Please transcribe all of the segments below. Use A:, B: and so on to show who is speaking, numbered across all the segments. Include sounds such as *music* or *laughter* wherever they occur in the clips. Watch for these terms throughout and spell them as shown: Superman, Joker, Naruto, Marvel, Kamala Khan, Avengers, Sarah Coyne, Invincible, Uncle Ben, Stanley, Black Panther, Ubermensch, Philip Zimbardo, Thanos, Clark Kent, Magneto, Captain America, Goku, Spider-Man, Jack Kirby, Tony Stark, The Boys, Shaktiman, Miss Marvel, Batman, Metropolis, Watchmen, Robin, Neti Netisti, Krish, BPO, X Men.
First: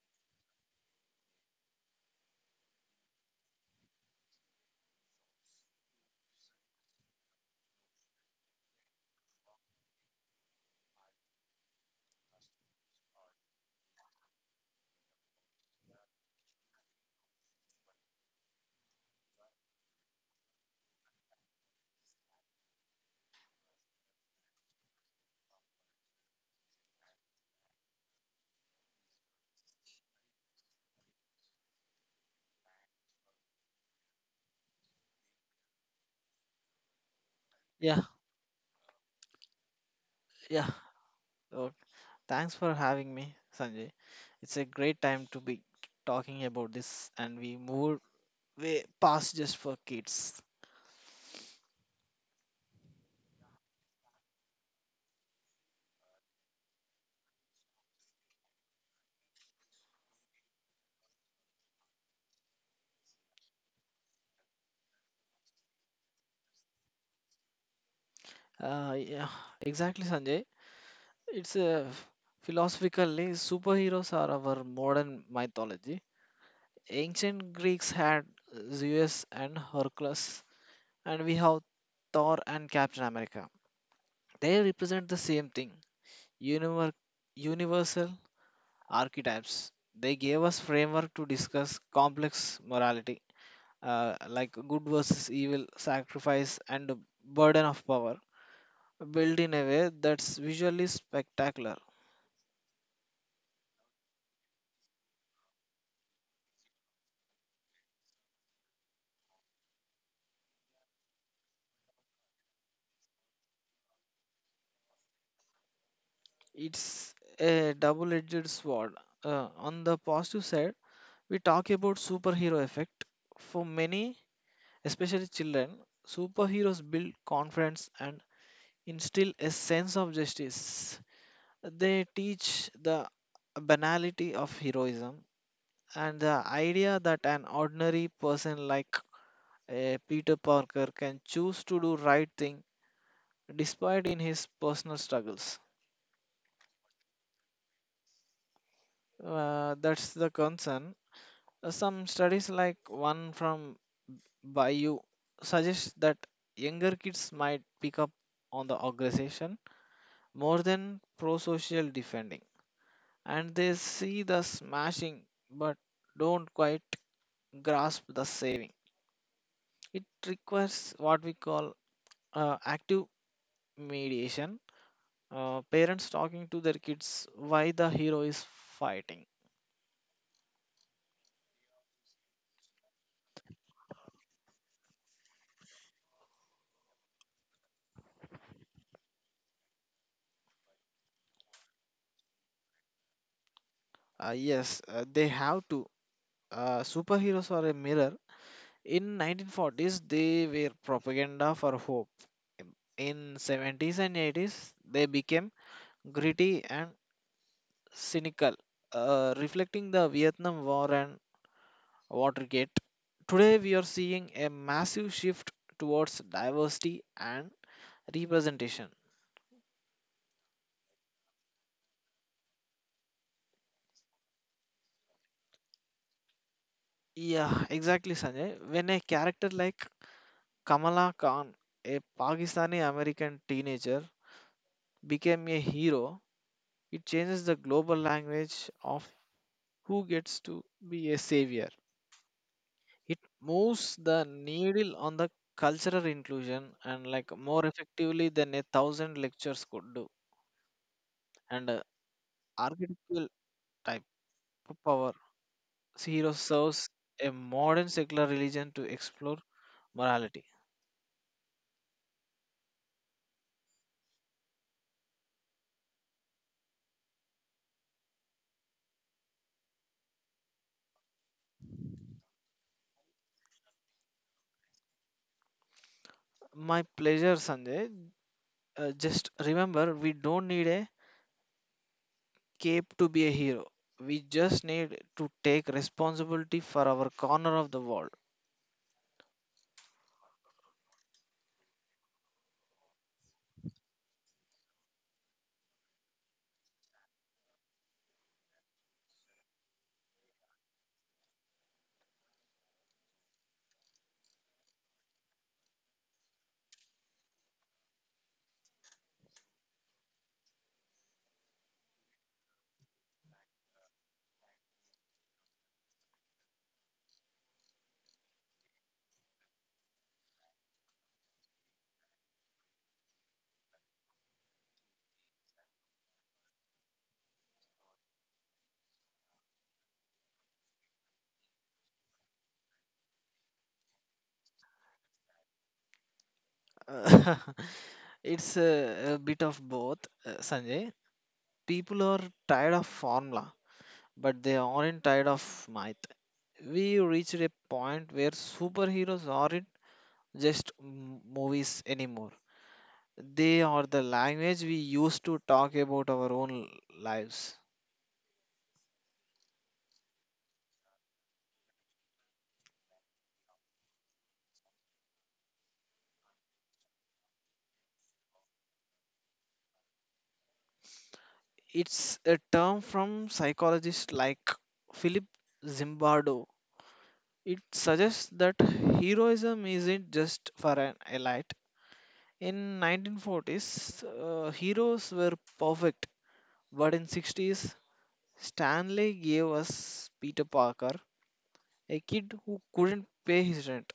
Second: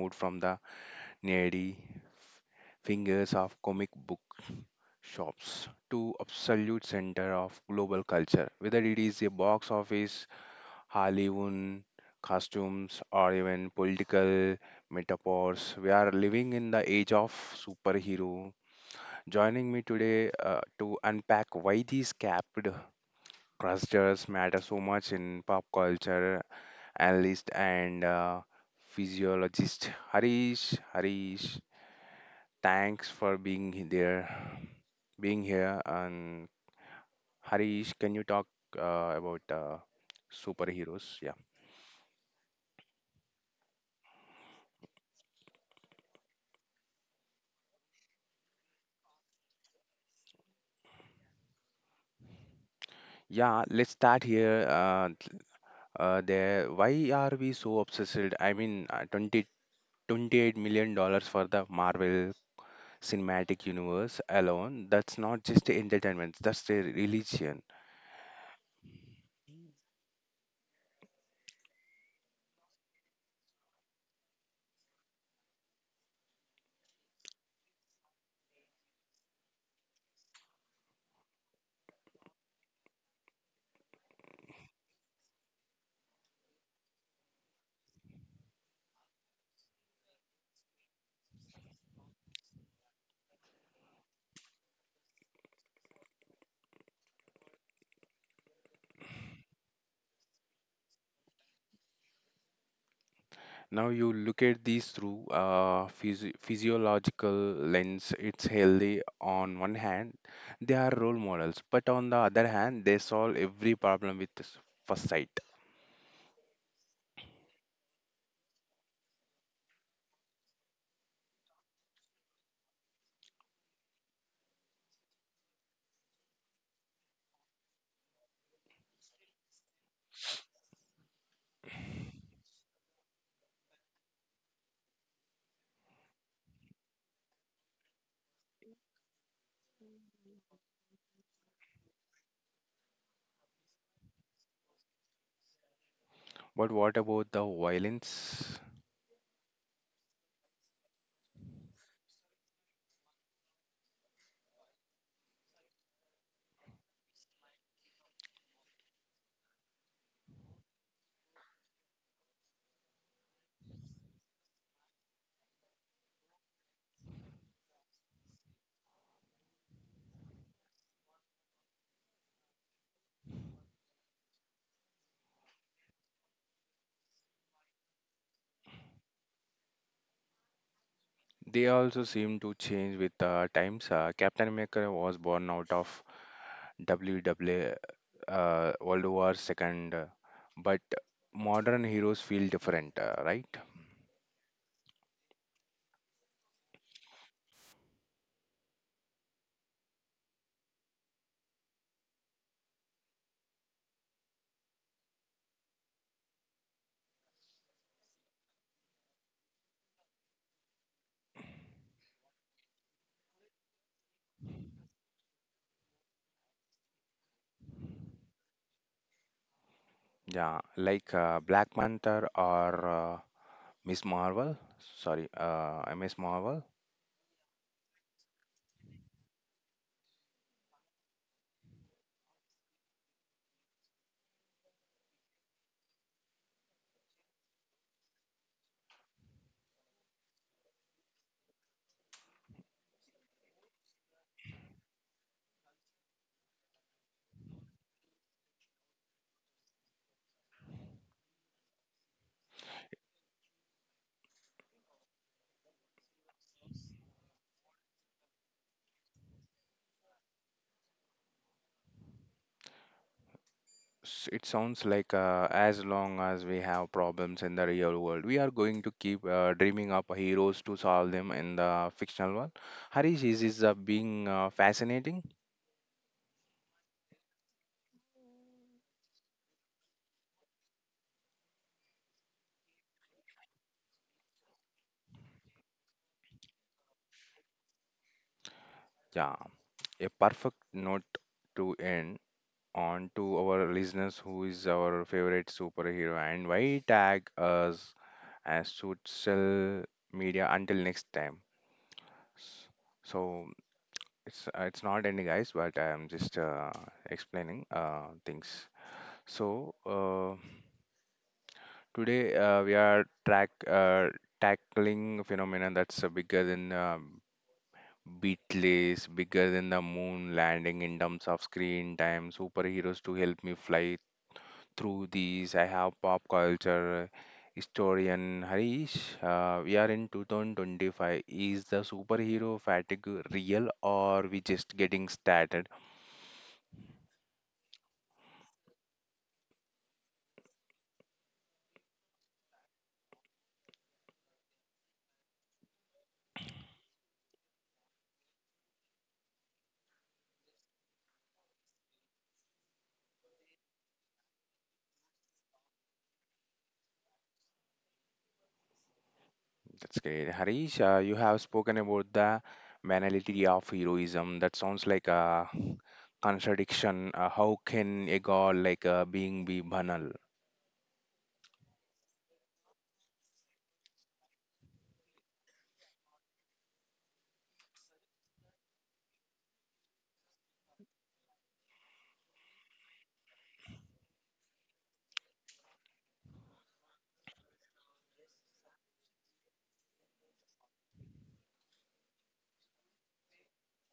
A: moved from the needy fingers of comic book shops to absolute center of global culture. Whether it is a box office, Hollywood costumes, or even political metaphors, we are living in the age of superhero. Joining me today to unpack why these capped clusters matter so much in pop culture analyst, and physiologist Harish. Harish, thanks for being here. And Harish,
B: Yeah,
A: can you talk about
B: yeah.
A: superheroes? Yeah,
B: Uh, Thanks for having me, Sanjay. It's a great time to be talking about this, and we moved way past just for kids.
A: yeah. Let's start here. Th- there. Why are we so obsessed? I mean, 20, 28 million dollars for the Marvel cinematic universe alone, that's not just entertainment, that's a religion.
B: Yeah, exactly, Sanjay. It's a philosophically superheroes are our modern mythology. Ancient Greeks had Zeus and Hercules, and we have Thor and Captain America. They represent the same thing: univer- universal archetypes. They gave us framework to discuss complex morality, like good versus evil, sacrifice, and the burden of power, built in a way that's visually spectacular.
A: Now you look at these through a physiological lens. It's healthy on one hand, they are role models, but on the other hand, they solve every problem with first sight.
B: It's a double-edged sword. On the positive side, we talk about superhero effect. For many, especially children, superheroes build confidence and instill a sense of justice. They teach the banality of heroism, and the idea that an ordinary person like a Peter Parker can choose to do right thing despite in his personal struggles.
A: But what about the violence?
B: That's the concern. Some studies like one from Bayou suggest that younger kids might pick up on the organization more than pro-social defending. And they see the smashing but don't quite grasp the saving. It requires what we call active mediation, parents talking to their kids why the hero is fighting.
A: They also seem to change with the times. Captain America was born out of WW uh, World War Second, but modern heroes feel different, right?
B: Yes, they have to superheroes are a mirror. In 1940s they were propaganda for hope. In 70s and 80s they became gritty and cynical, reflecting the Vietnam war and Watergate. Today we are seeing a massive shift towards diversity and representation.
A: Yeah, like Black Panther or Miss Marvel, sorry, Miss Marvel.
B: Yeah, exactly, Sanjay. When a character like Kamala Khan, a Pakistani American teenager, became a hero, it changes the global language of who gets to be a savior. It moves the needle on the cultural inclusion and like more effectively than a thousand lectures could do. And archetypal type of power, hero serves a modern secular religion to explore morality.
A: It sounds like as long as we have problems in the real world, we are going to keep dreaming up heroes to solve them in the fictional world. Harish, is this being fascinating?
B: My pleasure, Sanjay. Just remember, we don't need a cape to be a hero. We just need to take responsibility for our corner of the world.
A: Yeah, a perfect note to end on. To our listeners, who is our favorite superhero, and why? Tag us as social media until next time. S- So it's not ending, guys, but I am just explaining things. So today we are track tackling a phenomenon that's bigger than Beatles, bigger than the moon landing in terms of screen time. Superheroes to help me fly through these. I have pop culture historian Harish. We are in 2025. Is the superhero fatigue real, or we just getting started?
B: Uh, *laughs* it's a bit of both, Sanjay. People are tired of formula, but they aren't tired of math. We reached a point where superheroes aren't just movies anymore. They are the language we use to talk about our own lives.
A: That's great. Harish, you have spoken about the banality of heroism. That sounds like a contradiction. How can a god like being be banal?
B: It's a term from psychologists like Philip Zimbardo. It suggests that heroism isn't just for an elite. In 1940s, heroes were perfect, but in 60s, Stanley gave us Peter Parker, a kid who couldn't pay his rent.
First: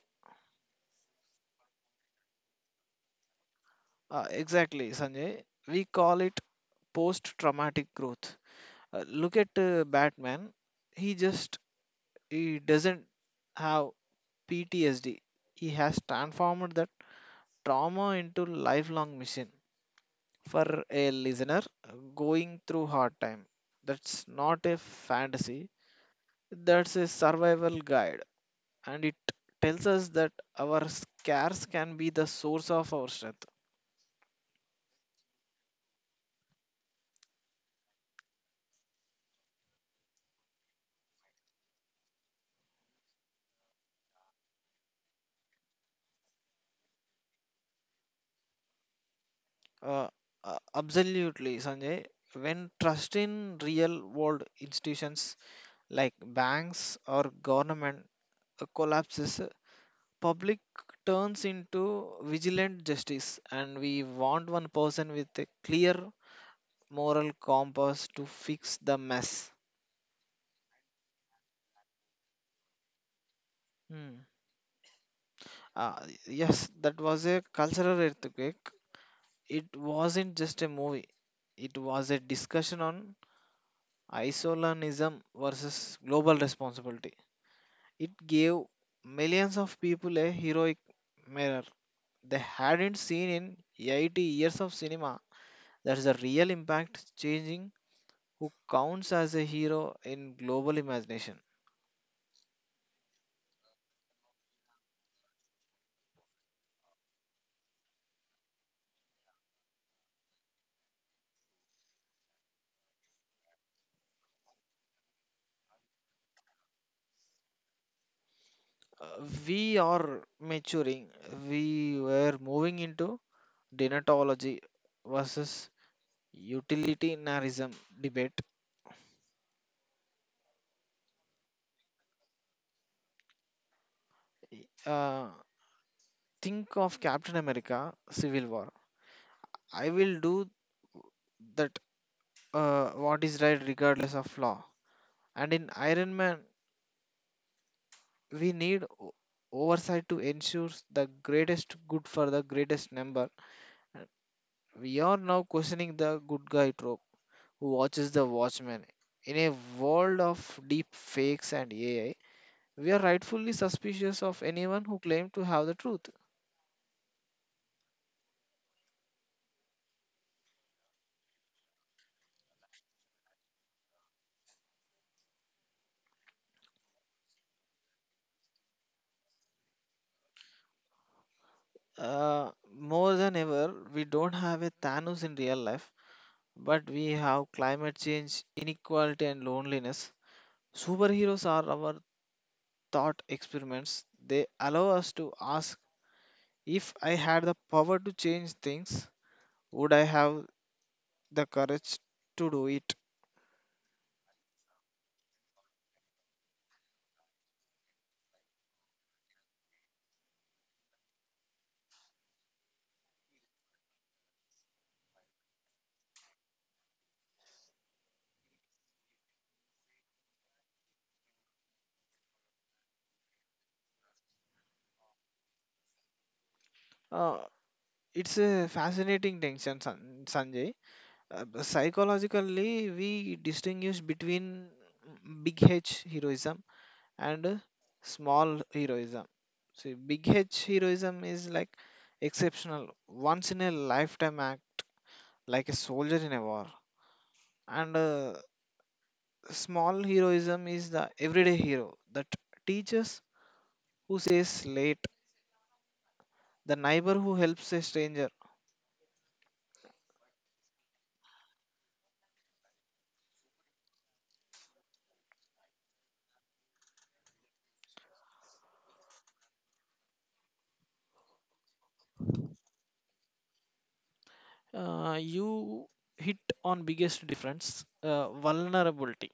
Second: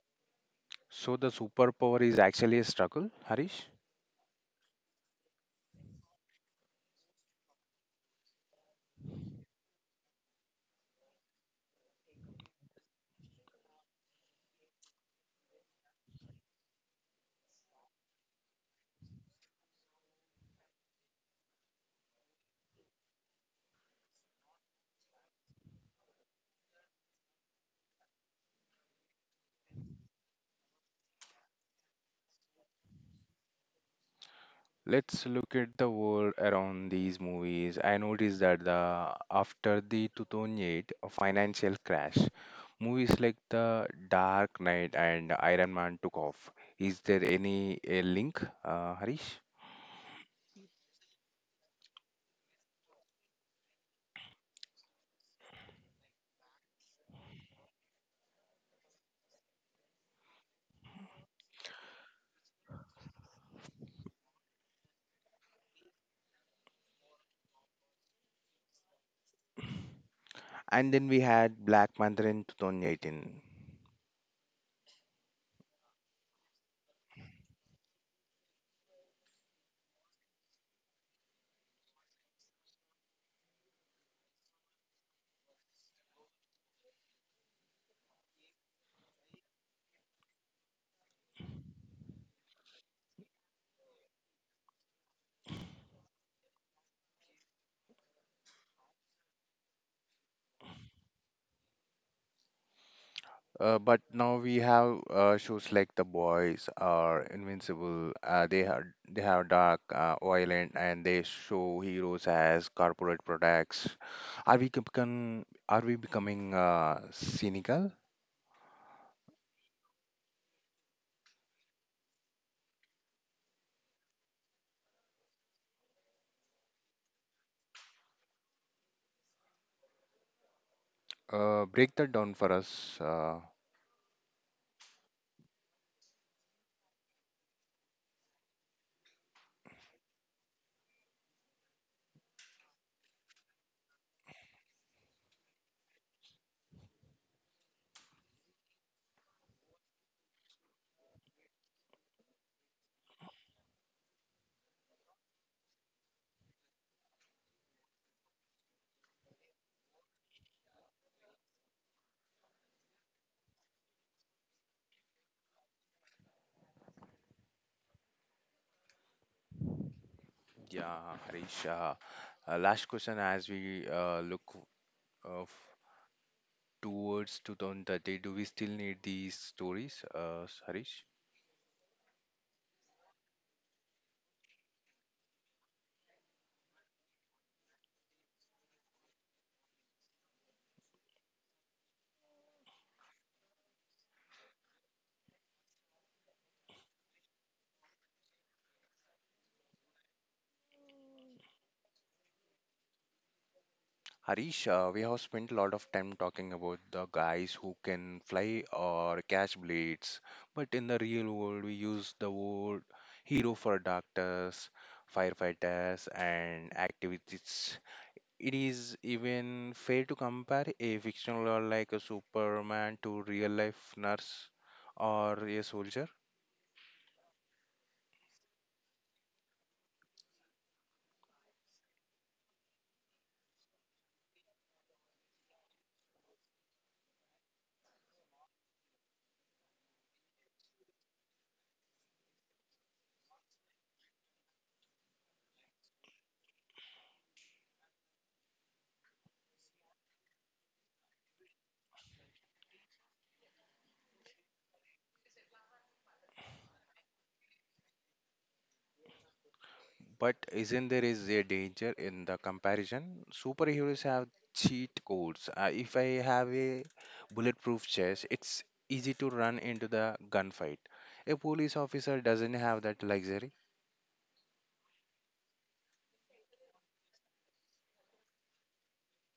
A: So the superpower is actually a struggle, Harish?
B: Exactly, Sanjay. We call it post-traumatic growth. Look at Batman. He just he doesn't have PTSD. He has transformed that trauma into lifelong mission. For a listener going through hard time, that's not a fantasy. That's a survival guide, and it tells us that our scares can be the source of our strength.
A: Let's look at the world around these movies. I noticed that the after the 2008 financial crash, movies like The Dark Knight and Iron Man took off. Is there any a link, Harish?
B: Uh, Absolutely, Sanjay. When trust in real world institutions like banks or government collapses, public turns into vigilant justice and we want one person with a clear moral compass to fix the mess.
A: And then we had Black Panther in 2018.
B: Hmm. uh, yes, that was a cultural earthquake. It wasn't just a movie, it was a discussion on isolationism versus global responsibility. It gave millions of people a heroic mirror they hadn't seen in 80 years of cinema. That's the real impact, changing who counts as a hero in global imagination.
A: But now we have shows like The Boys or Invincible. They have dark, violent, and they show heroes as corporate products. Are we becoming Are we becoming cynical?
B: Uh, we are maturing. We were moving into denatology versus utilitarianism debate.
A: Break that down for us.
B: Uh, think of Captain America: Civil War. I will do that. What is right, regardless of law. And in Iron Man, we need oversight to ensure the greatest good for the greatest number. We are now questioning the good guy trope, who watches The Watchmen. In a world of deep fakes and AI, we are rightfully suspicious of anyone who claims to have the truth.
A: Yeah, Harish. Last question as we look uh, f- towards 2030, do we still need these stories, Harish?
B: Uh, More than ever, we don't have a Thanos in real life, but we have climate change, inequality, and loneliness. Superheroes are our thought experiments. They allow us to ask, if I had the power to change things, would I have the courage to do it?
A: Harish, we have spent a lot of time talking about the guys who can fly or catch blades, but in the real world, we use the word hero for doctors, firefighters, and activists. It is even fair to compare a fictional or like a Superman to real life nurse or a soldier.
B: Uh, it's a fascinating tension, Sanjay. Psychologically we distinguish between big h heroism and small heroism. See, big h heroism is like exceptional, once in a lifetime act, like a soldier in a war. And small heroism is the everyday hero, that teachers who says late, the neighbor who helps a stranger.
A: But isn't there is a danger in the comparison? Superheroes have cheat codes. If I have a bulletproof chest, it's easy to run into the gunfight. A police officer doesn't have that luxury.
B: You hit on biggest difference, vulnerability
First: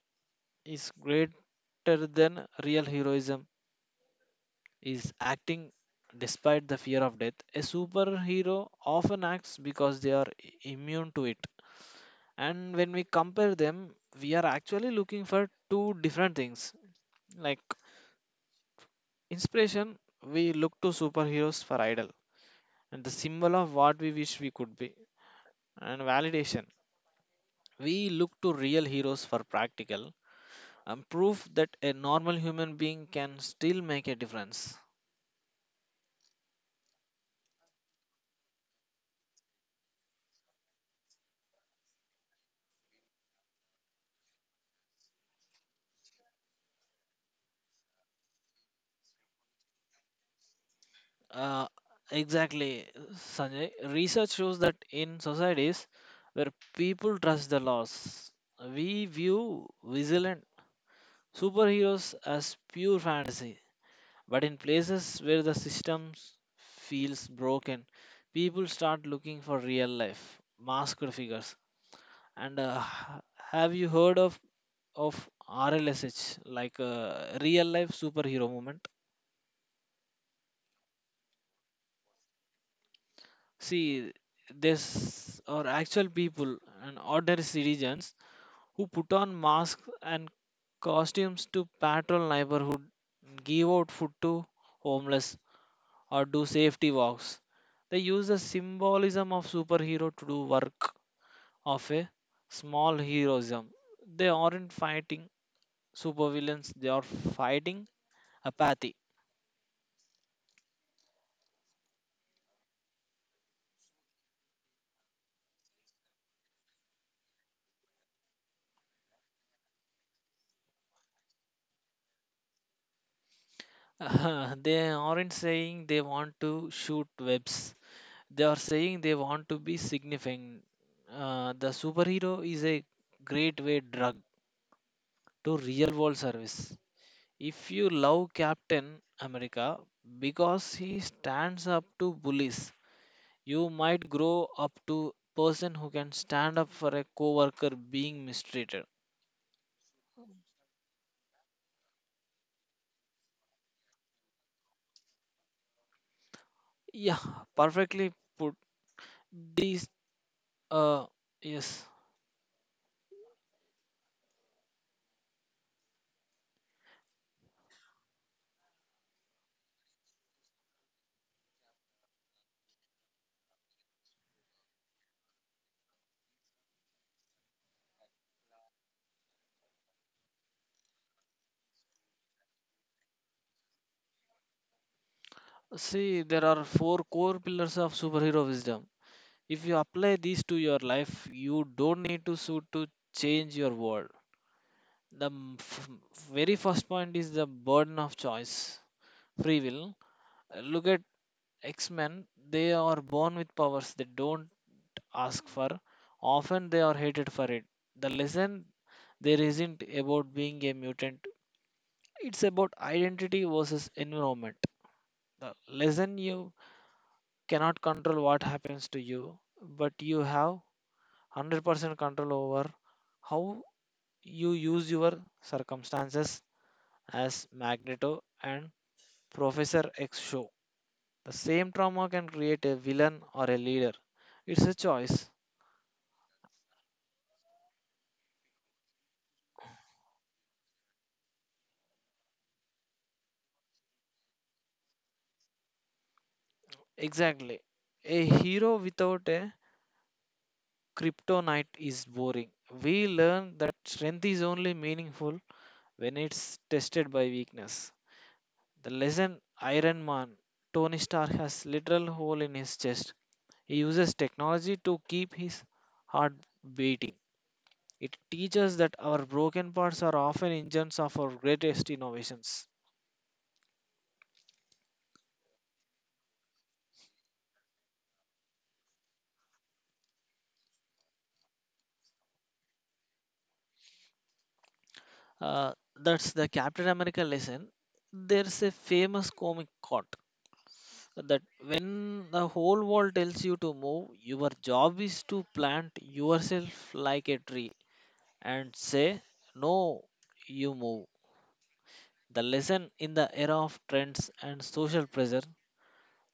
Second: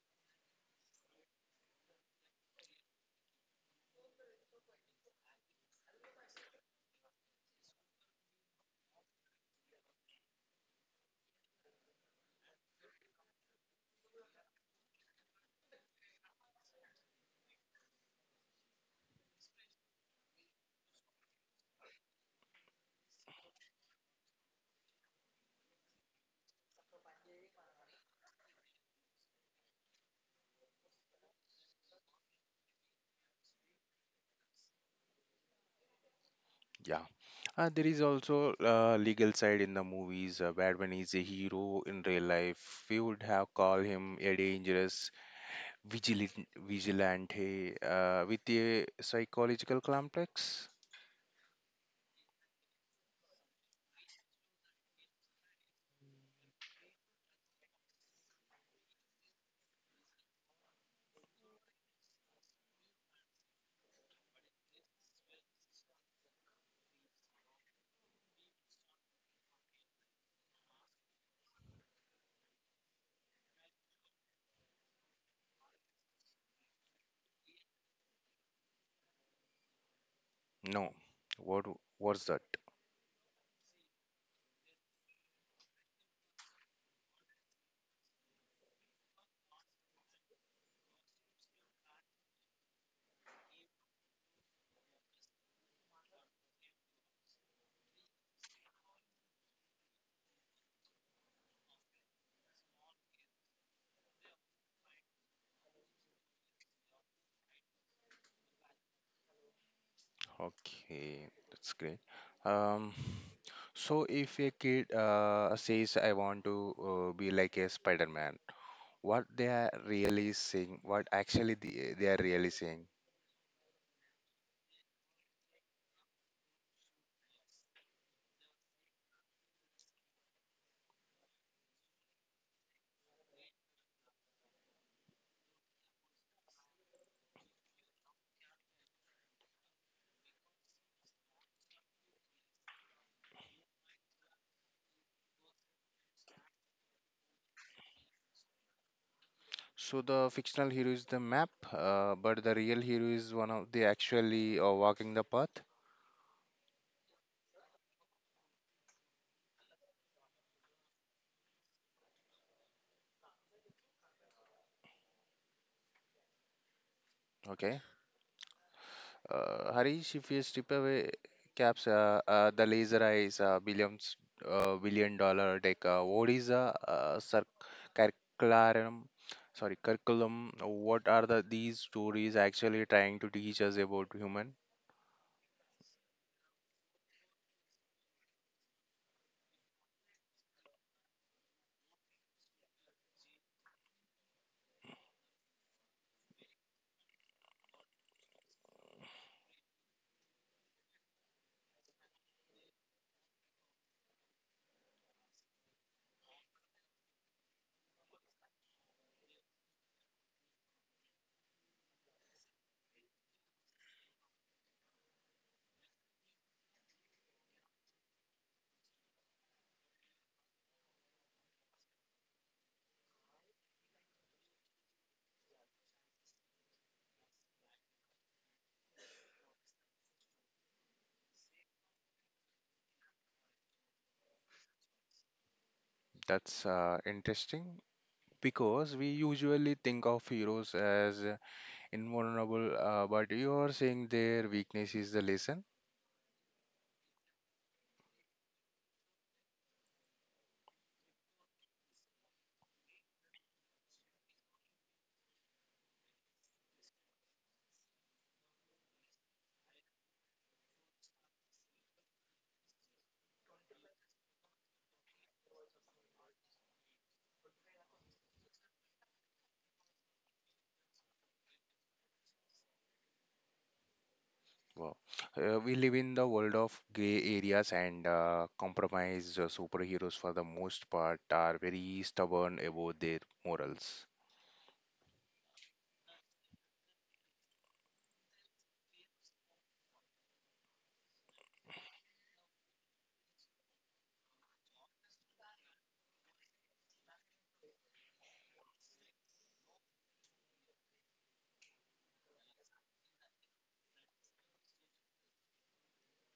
B: is greater than real heroism, is acting despite the fear of death. A superhero often acts because they are immune to it. And when we compare them, we are actually looking for two different things. Like inspiration, we look to superheroes for idol and the symbol of what we wish we could be. And validation, we look to real heroes for practical and proof that a normal human being can still make a difference.
A: Yeah. There is also legal side in the movies. Batman is a hero. In real life, we would have called him a dangerous vigilant, vigilante with a psychological complex.
B: Uh, exactly, Sanjay. Research shows that in societies where people trust the laws, we view vigilant superheroes as pure fantasy. But in places where the system feels broken, people start looking for real life, masked figures. And have you heard of RLSH, like real life superhero movement?
A: No. What? What's that?
B: See, there's are actual people and ordinary citizens who put on masks and costumes to patrol neighborhood, give out food to homeless, or do safety walks. They use the symbolism of superhero to do work of a small heroism. They aren't fighting supervillains; they are fighting apathy.
A: Okay, that's great. Um, so if a kid says, "I want to be like a Spider-Man," what they are really saying, what actually they are really saying.
B: *laughs* They aren't saying they want to shoot webs. They are saying they want to be significant. The superhero is a great way drug to real world service. If you love Captain America because he stands up to bullies, you might grow up to person who can stand up for a coworker being mistreated.
A: So the fictional hero is the map, but the real hero is one of the actually walking the path.
B: Yeah, perfectly put. These uh yes.
A: Okay. Harish, if you strip away caps, the laser eyes, billion dollar tech, what is the curriculum? Sorry, curriculum. What are the these stories actually trying to teach us about human?
B: See, there are four core pillars of superhero wisdom. If you apply these to your life you don't need to sue to change your world. The very first point is the burden of choice, free will. Look at x-men, they are born with powers they don't ask for, often they are hated for it. The lesson there isn't about being a mutant, it's about identity versus environment. The lesson, you cannot control what happens to you, but you have 100% control over how you use your circumstances. As Magneto and Professor X show, the same trauma can create a villain or a leader. It's a choice.
A: That's interesting because we usually think of heroes as invulnerable, but you are saying their weakness is the lesson.
B: Exactly. A hero without a kryptonite is boring. We learn that strength is only meaningful when it's tested by weakness. The lesson Iron Man, Tony Stark has literal hole in his chest. He uses technology to keep his heart beating. It teaches that our broken parts are often engines of our greatest innovations.
A: Wow. We live in the world of gray areas and compromise. Uh, superheroes for the most part are very stubborn about their morals.
B: That's the Captain America lesson. There's a famous comic quote that when the whole world tells you to move, your job is to plant yourself like a tree and say, "No, you move." The lesson, in the era of trends and social pressure,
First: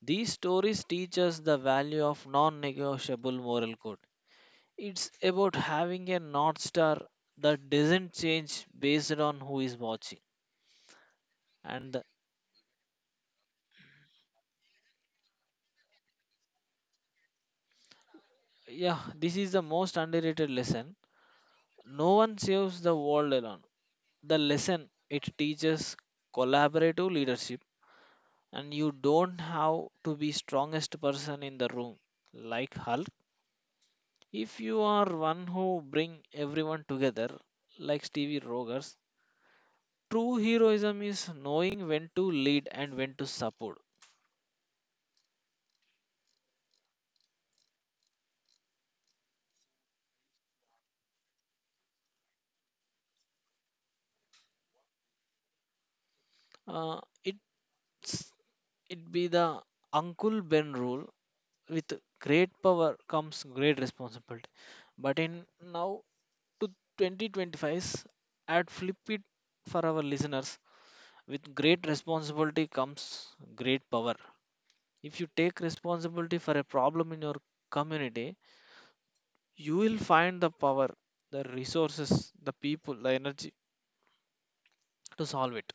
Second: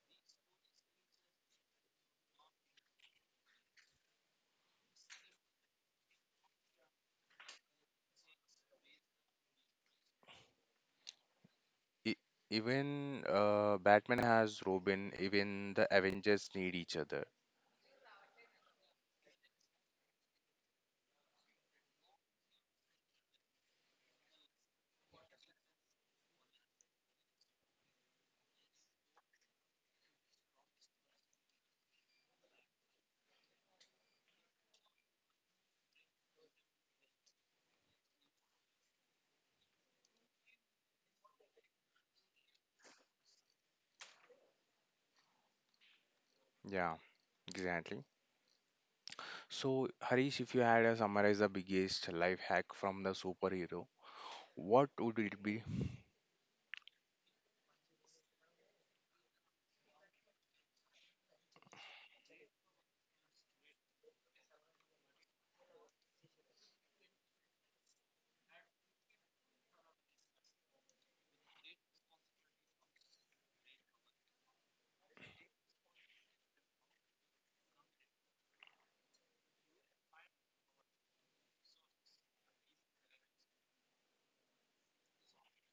B: these stories teach us the value of non negotiable moral code. It's about having a North Star that doesn't change based on who is watching. And
A: E- Even Batman has Robin, even the Avengers need each other.
B: yeah, this is the most underrated lesson. No one saves the world alone. The lesson it teaches, collaborative leadership, and you don't have to be strongest person in the room like Hulk. If you are one who bring everyone together, like Stevie Rogers, true heroism is knowing when to lead and when to support.
A: Yeah, exactly. So, Harish, if you had to summarize the biggest life hack from the superhero, what would it be?
B: Uh, it's it be the Uncle Ben rule. With great power comes great responsibility. But in now to 2025's, at flip it for our listeners. With great responsibility comes great power. If you take responsibility for a problem in your community you will find the power, the resources, the people, the energy to solve it.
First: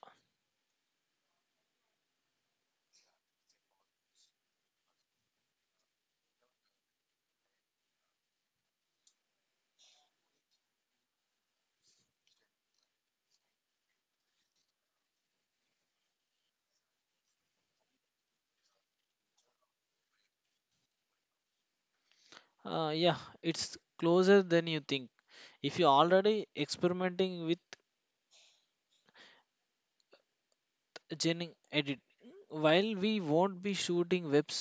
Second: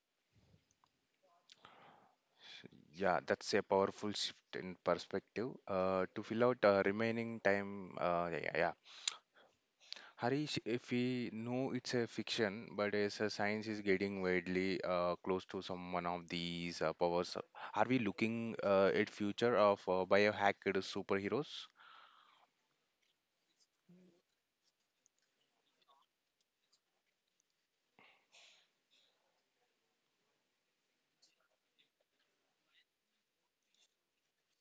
A: Yeah, that's a powerful shift in perspective. To fill out remaining time, yeah, yeah, yeah. Harish, if we know it's a fiction, but as a science is getting widely close to some one of these powers, are we looking at future of biohacked superheroes?
B: Yeah, it's closer than you think. If you're already experimenting with gene edit, while we won't be shooting webs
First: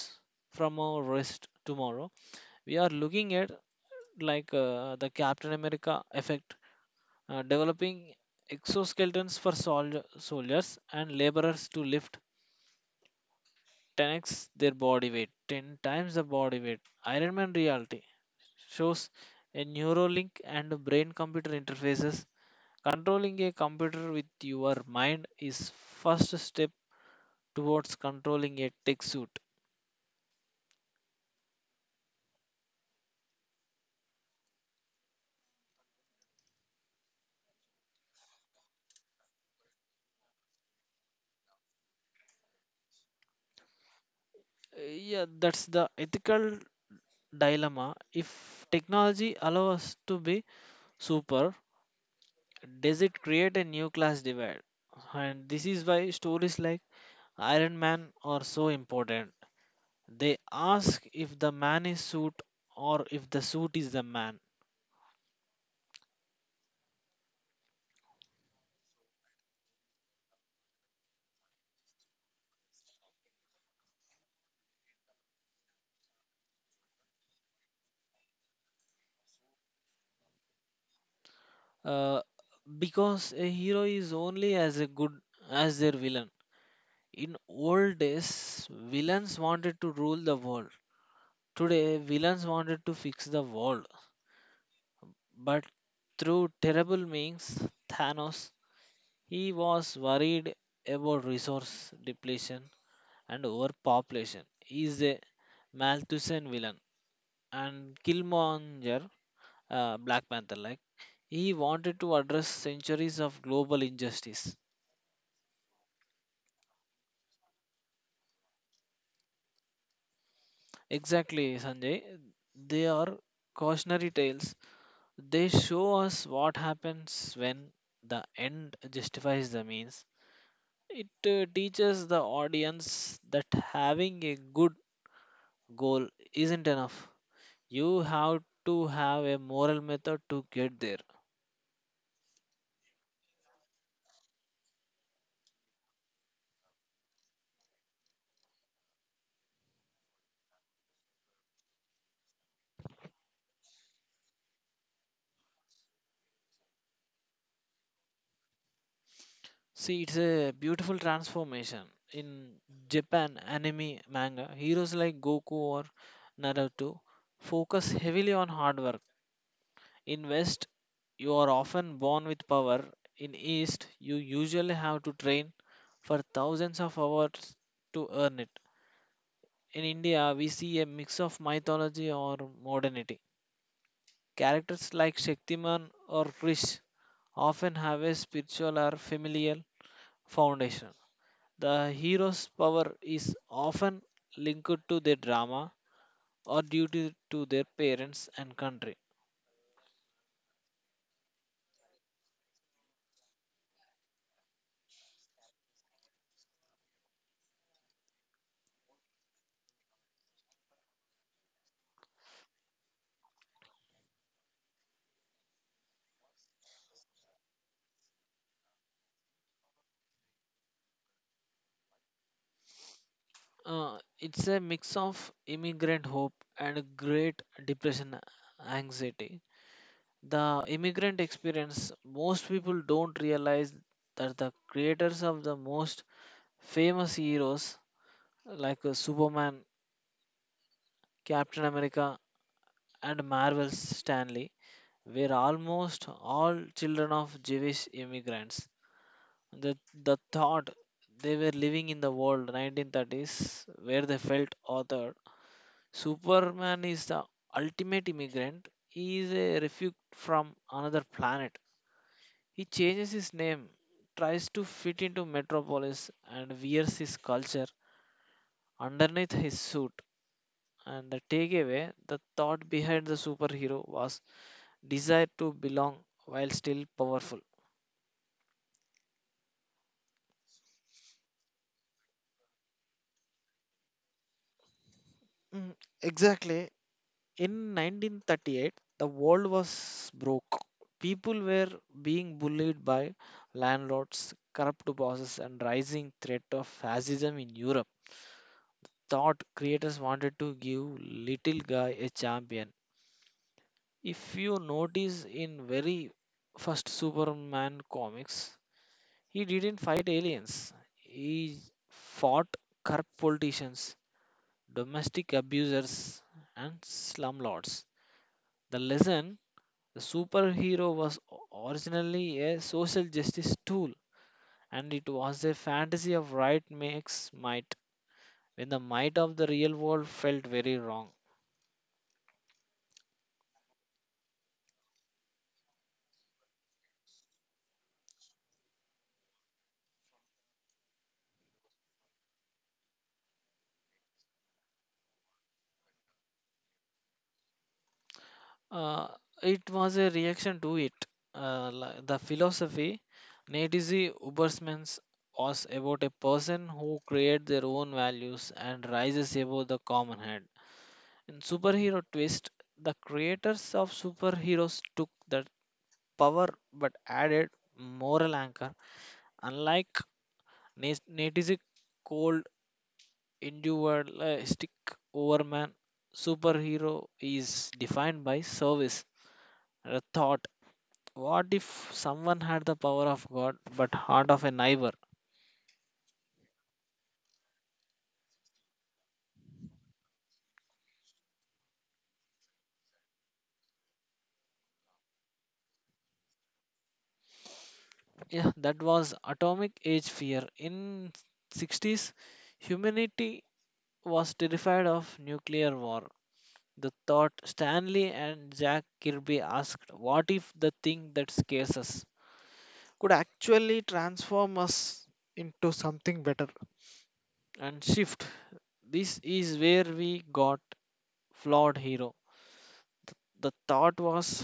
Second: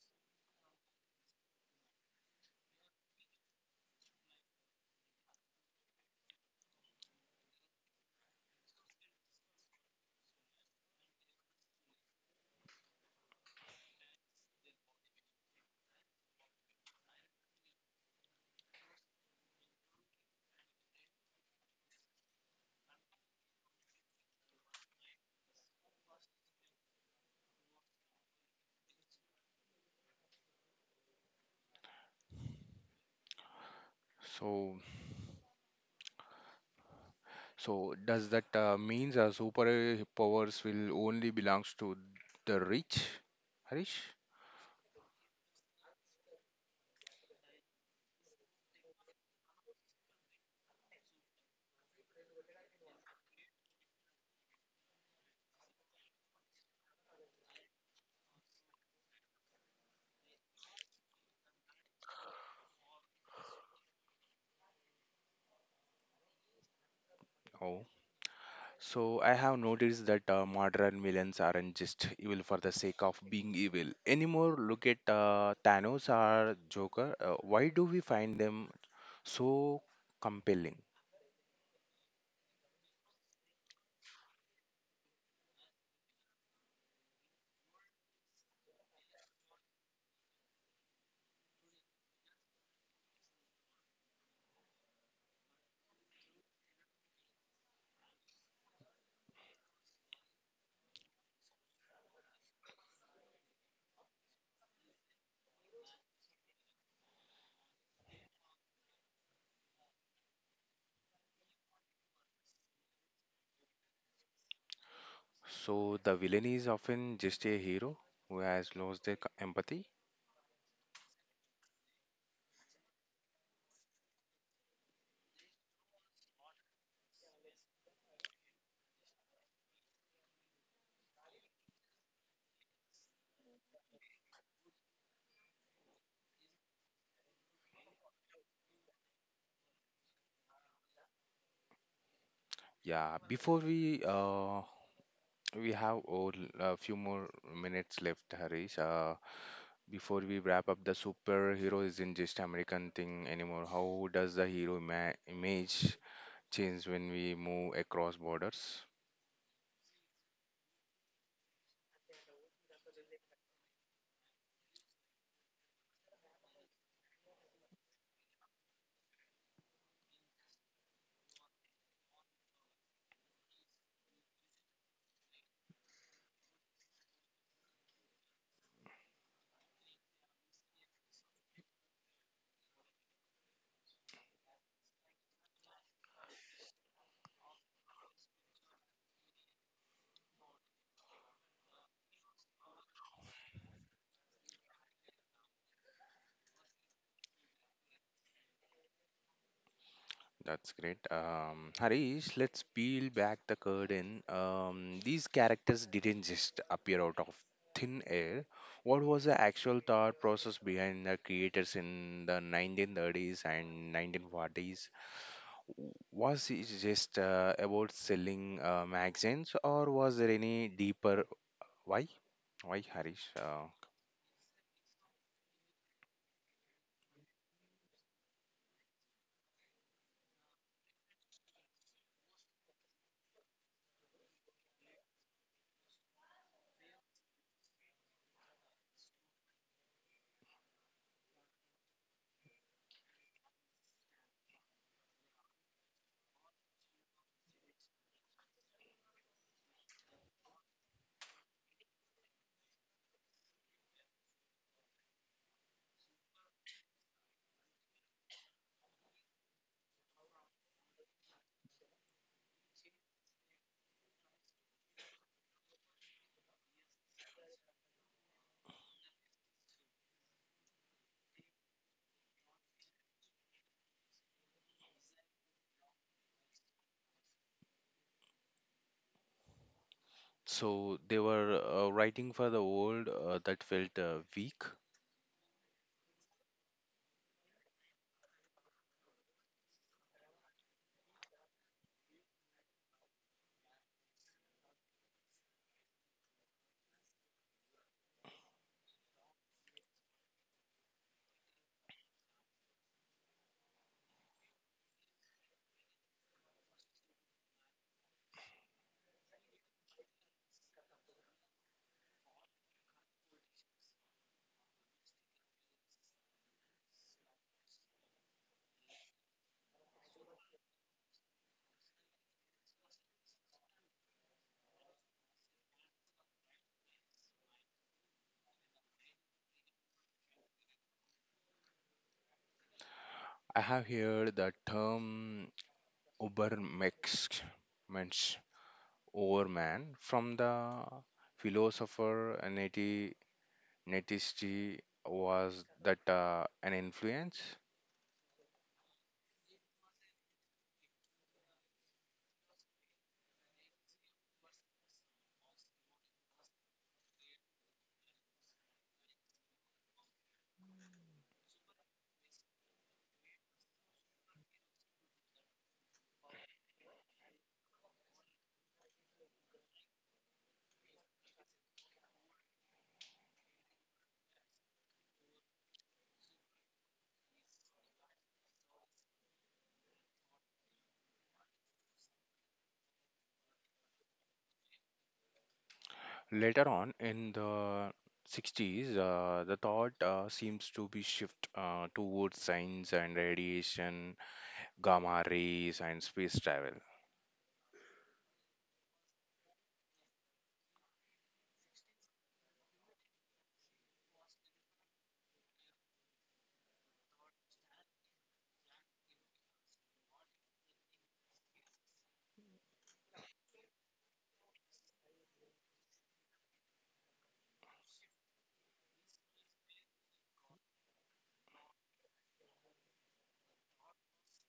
B: from our wrist tomorrow, we are looking at like the Captain America effect, developing exoskeletons for soldiers and laborers to lift 10x their body weight, 10 times the body weight. Iron Man reality shows a neuralink and brain computer interfaces. Controlling a computer with your mind is first step towards controlling a tech suit.
A: So, so does that means super powers will only belongs to the rich, Harish?
B: Yeah, that's the ethical dilemma. If technology allows us to be super, does it create a new class divide? And this is why stories like Iron Man are so important. They ask if the man is suit or if the suit is the man.
A: Oh, so I have noticed that modern villains aren't just evil for the sake of being evil anymore. Look at Thanos or Joker. Why do we find them so compelling.
B: uh, because a hero is only as a good as their villain. In old days, villains wanted to rule the world. Today, villains wanted to fix the world. But through terrible means, Thanos, he was worried about resource depletion and overpopulation. He is a Malthusian villain. And Killmonger, Black Panther like, he wanted to address centuries of global injustice.
A: So the villain is often just a hero who has lost their empathy.
B: Exactly, Sanjay. They are cautionary tales. They show us what happens when the end justifies the means. It teaches the audience that having a good goal isn't enough. You have to have a moral method to get there.
A: Yeah, before we We have all, a few more minutes left, Harish. Before we wrap up, the superhero isn't just American thing anymore. How does the image change when we move across borders?
B: See, it's a beautiful transformation. In Japan anime manga, heroes like Goku or Naruto focus heavily on hard work. In West, you are often born with power. In East, you usually have to train for 1000s of hours to earn it. In India, we see a mix of mythology or modernity. Characters like Shaktiman or Krish often have a spiritual or familial foundation. The hero's power is often linked to their drama or duty to their parents and country.
A: That's great. Harish, let's peel back the curtain. These characters didn't just appear out of thin air. What was the actual thought process behind the creators in the 1930s and 1940s? Was it just about selling magazines, or was there any deeper why? Why, Harish?
B: It's a mix of immigrant hope and Great Depression anxiety. The immigrant experience, most people don't realize that the creators of the most famous heroes like Superman, Captain America, and Marvel's Stanley were almost all children of Jewish immigrants. The thought, they were living in the world 1930s where they felt authored. Superman is the ultimate immigrant. He is a refugee from another planet. He changes his name, tries to fit into Metropolis, and wears his culture underneath his suit. And the takeaway, the thought behind the superhero was desire to belong while still powerful.
A: So they were writing for the world that felt weak.
B: Mm, exactly. In 1938, the world was broke. People were being bullied by landlords, corrupt bosses, and rising threat of fascism in Europe. Thought creators wanted to give little guy a champion. If you notice in very first Superman comics, he didn't fight aliens. He fought corrupt politicians, domestic abusers, and slumlords. The lesson: the superhero was originally a social justice tool, and it was a fantasy of right makes might, when the might of the real world felt very wrong.
A: I have heard the term Ubermensch, Overman, from the philosopher Netisti, was that an influence?
B: Uh, it was a reaction to it. The philosophy, Netizy Ubersman's, was about a person who creates their own values and rises above the common head. In superhero twist, the creators of superheroes took that power but added moral anchor. Unlike Natizzi, cold, individualistic overman, superhero is defined by service. The thought, what if someone had the power of God but heart of a neighbor?
A: Later on in the 60s, the thought seems to be shift towards science and radiation, gamma rays, and space travel.
B: Yeah, that was atomic age fear. In '60s, humanity was terrified of nuclear war. The thought Stanley and Jack Kirby asked, what if the thing that scares us could actually transform us into something better and shift. This is where we got flawed hero. The thought was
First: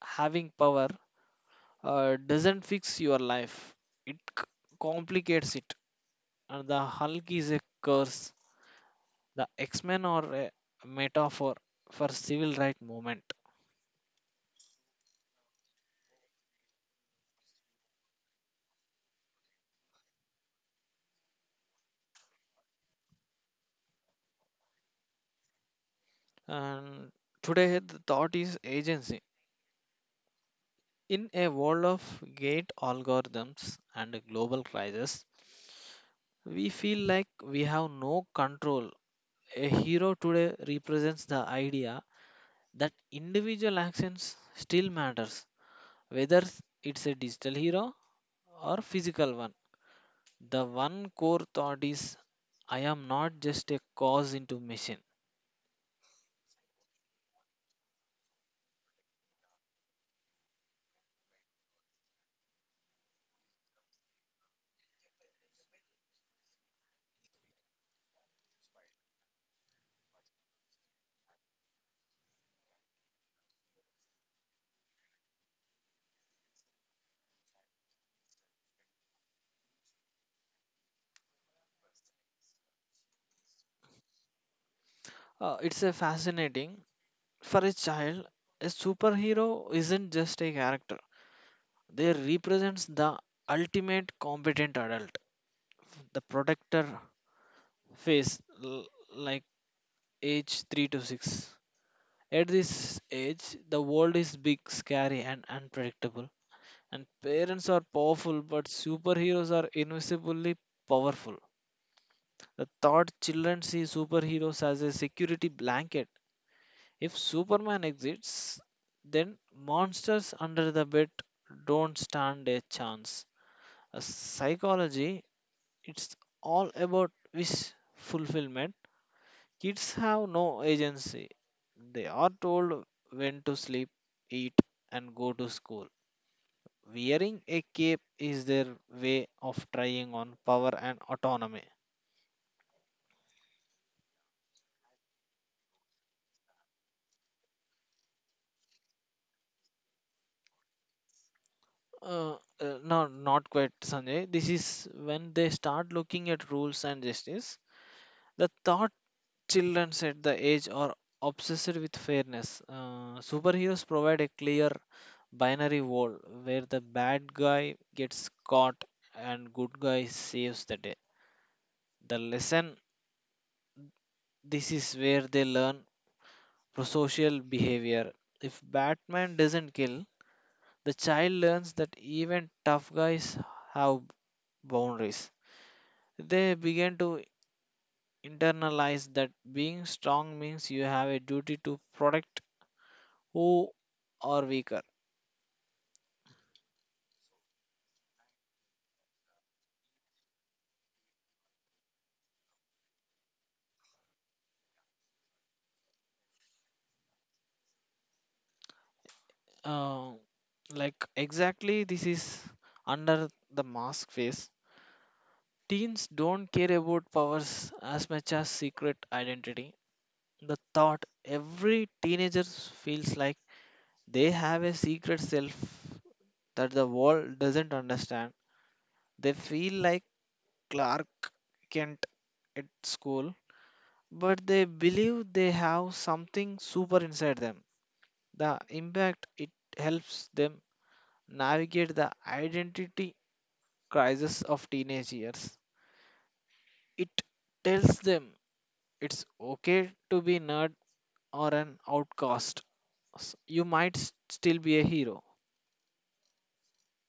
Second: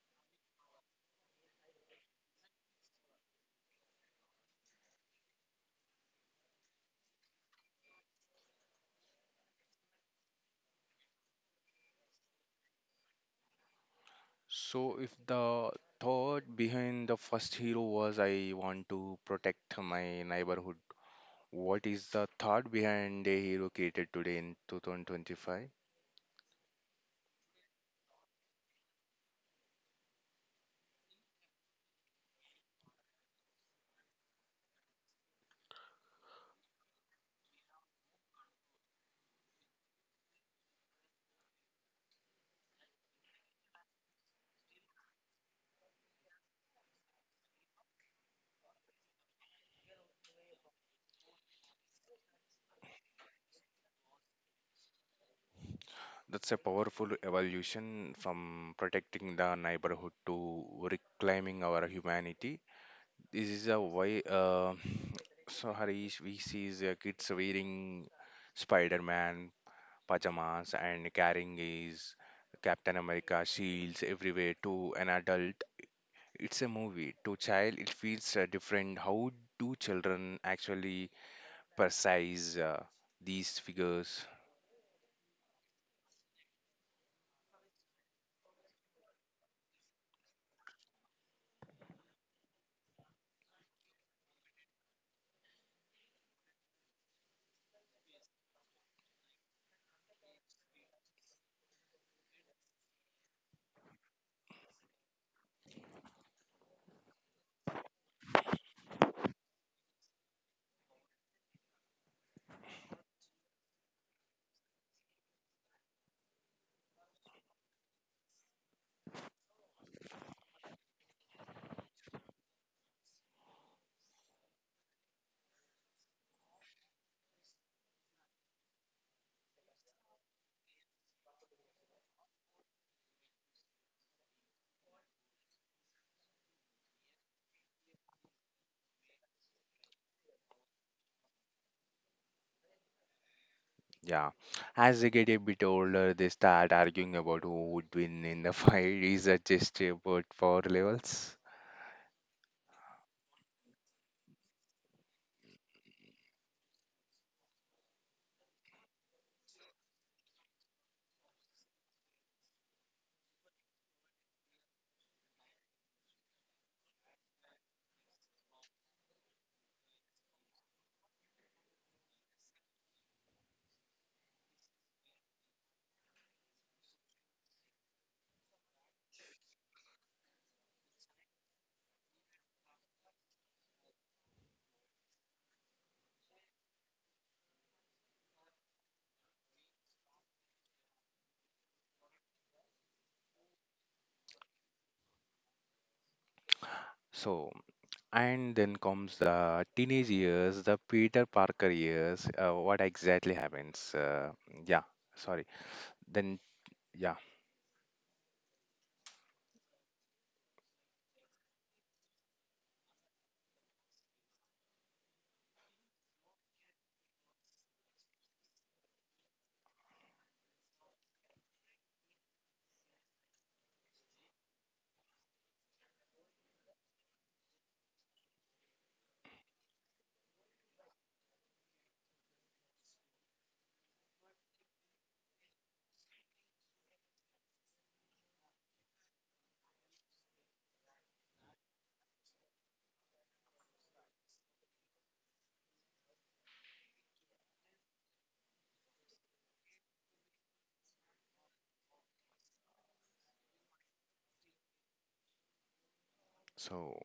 B: having power doesn't fix your life, it c- complicates it. And the Hulk is a curse, the X Men are a metaphor for civil rights movement.
A: So, if the thought behind the first hero was I want to protect my neighborhood, what is the thought behind a hero created today in 2025?
B: And today, the thought is agency. In a world of gate algorithms and global crisis, we feel like we have no control. A hero today represents the idea that individual actions still matters, whether it's a digital hero or physical one. The one core thought is I am not just a cause into machine.
A: That's a powerful evolution from protecting the neighborhood to reclaiming our humanity. This is a why, *sniffs* so Harish, we see the kids wearing Spider Man pajamas and carrying his Captain America shields everywhere. To an adult, it's a movie. To child, it feels different. How do children actually precise these figures.
B: It's a fascinating for a child. A superhero isn't just a character; they represents the ultimate competent adult, the protector face, l- like age 3 to 6. At this age, the world is big, scary, and unpredictable. And parents are powerful, but superheroes are invisibly powerful. The thought children see superheroes as a security blanket. If Superman exists, then monsters under the bed don't stand a chance. A psychology, it's all about wish fulfillment. Kids have no agency. They are told when to sleep, eat, and go to school. Wearing a cape is their way of trying on power and autonomy.
A: Yeah, as they get a bit older, they start arguing about who would win in the *laughs* fight. Is that just about power levels?
B: Uh, no, not quite, Sanjay. This is when they start looking at rules and justice. The thought children at the age are obsessed with fairness. Superheroes provide a clear binary world where the bad guy gets caught and good guy saves the day. The lesson: this is where they learn prosocial behavior. If Batman doesn't kill, the child learns that even tough guys have boundaries. They begin to internalize that being strong means you have a duty to protect who are weaker.
A: So, and then comes the teenage years, the Peter Parker years. What exactly happens? Yeah, sorry. Then, yeah.
B: Uh, like exactly this is under the mask phase. Teens don't care about powers as much as secret identity. The thought every teenager feels like they have a secret self that the world doesn't understand. They feel like Clark Kent at school, but they believe they have something super inside them. The impact, it helps them navigate the identity crisis of teenage years. It tells them it's okay to be nerd or an outcast, you might still be a hero.
A: So,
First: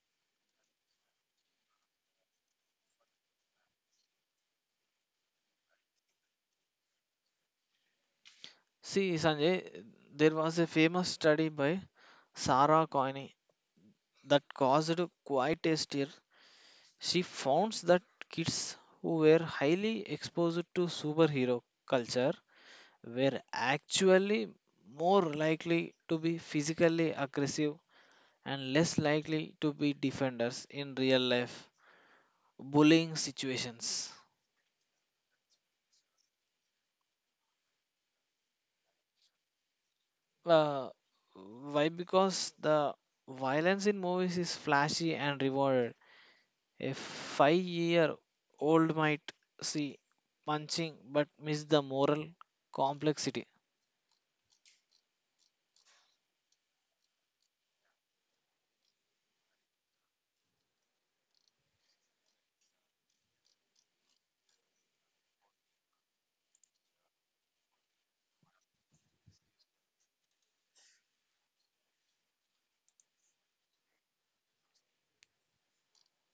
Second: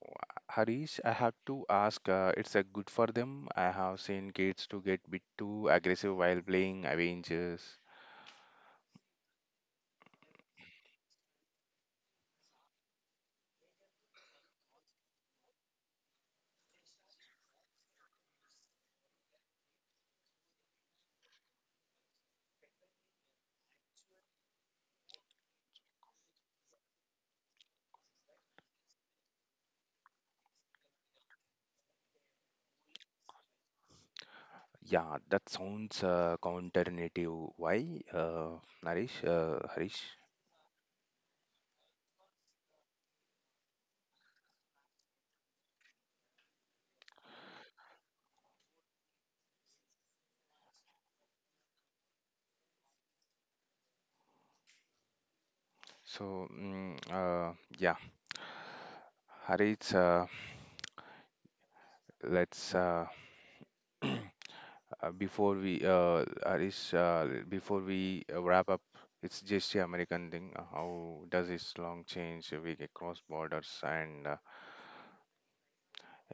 A: Harish, I have to ask, it's a good for them. I have seen kids to get bit too aggressive while playing Avengers.
B: See, Sanjay, there was a famous study by Sarah Coyne that caused quite a stir. She found that kids who were highly exposed to superhero culture were actually more likely to be physically aggressive and less likely to be defenders in real life bullying situations.
A: Yeah, that sounds counterintuitive. Why, uh, Harish?
B: Uh, why? Because the violence in movies is flashy and rewarded. A 5-year-old might see punching but miss the moral complexity.
A: So, yeah, Harish, let's *clears throat* uh, before we wrap up, it's just the American thing. Uh, how does this long change we get cross borders and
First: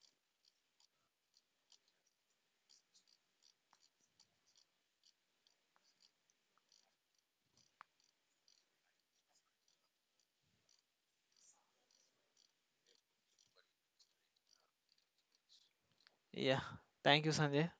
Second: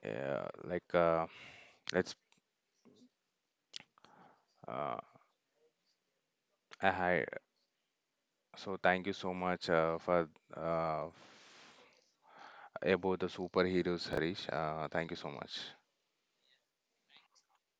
A: like let's uh, hi. So thank you so much for uh, about the superheroes, Harish. Thank you so much.
B: Yeah. Thank you, Sanjay.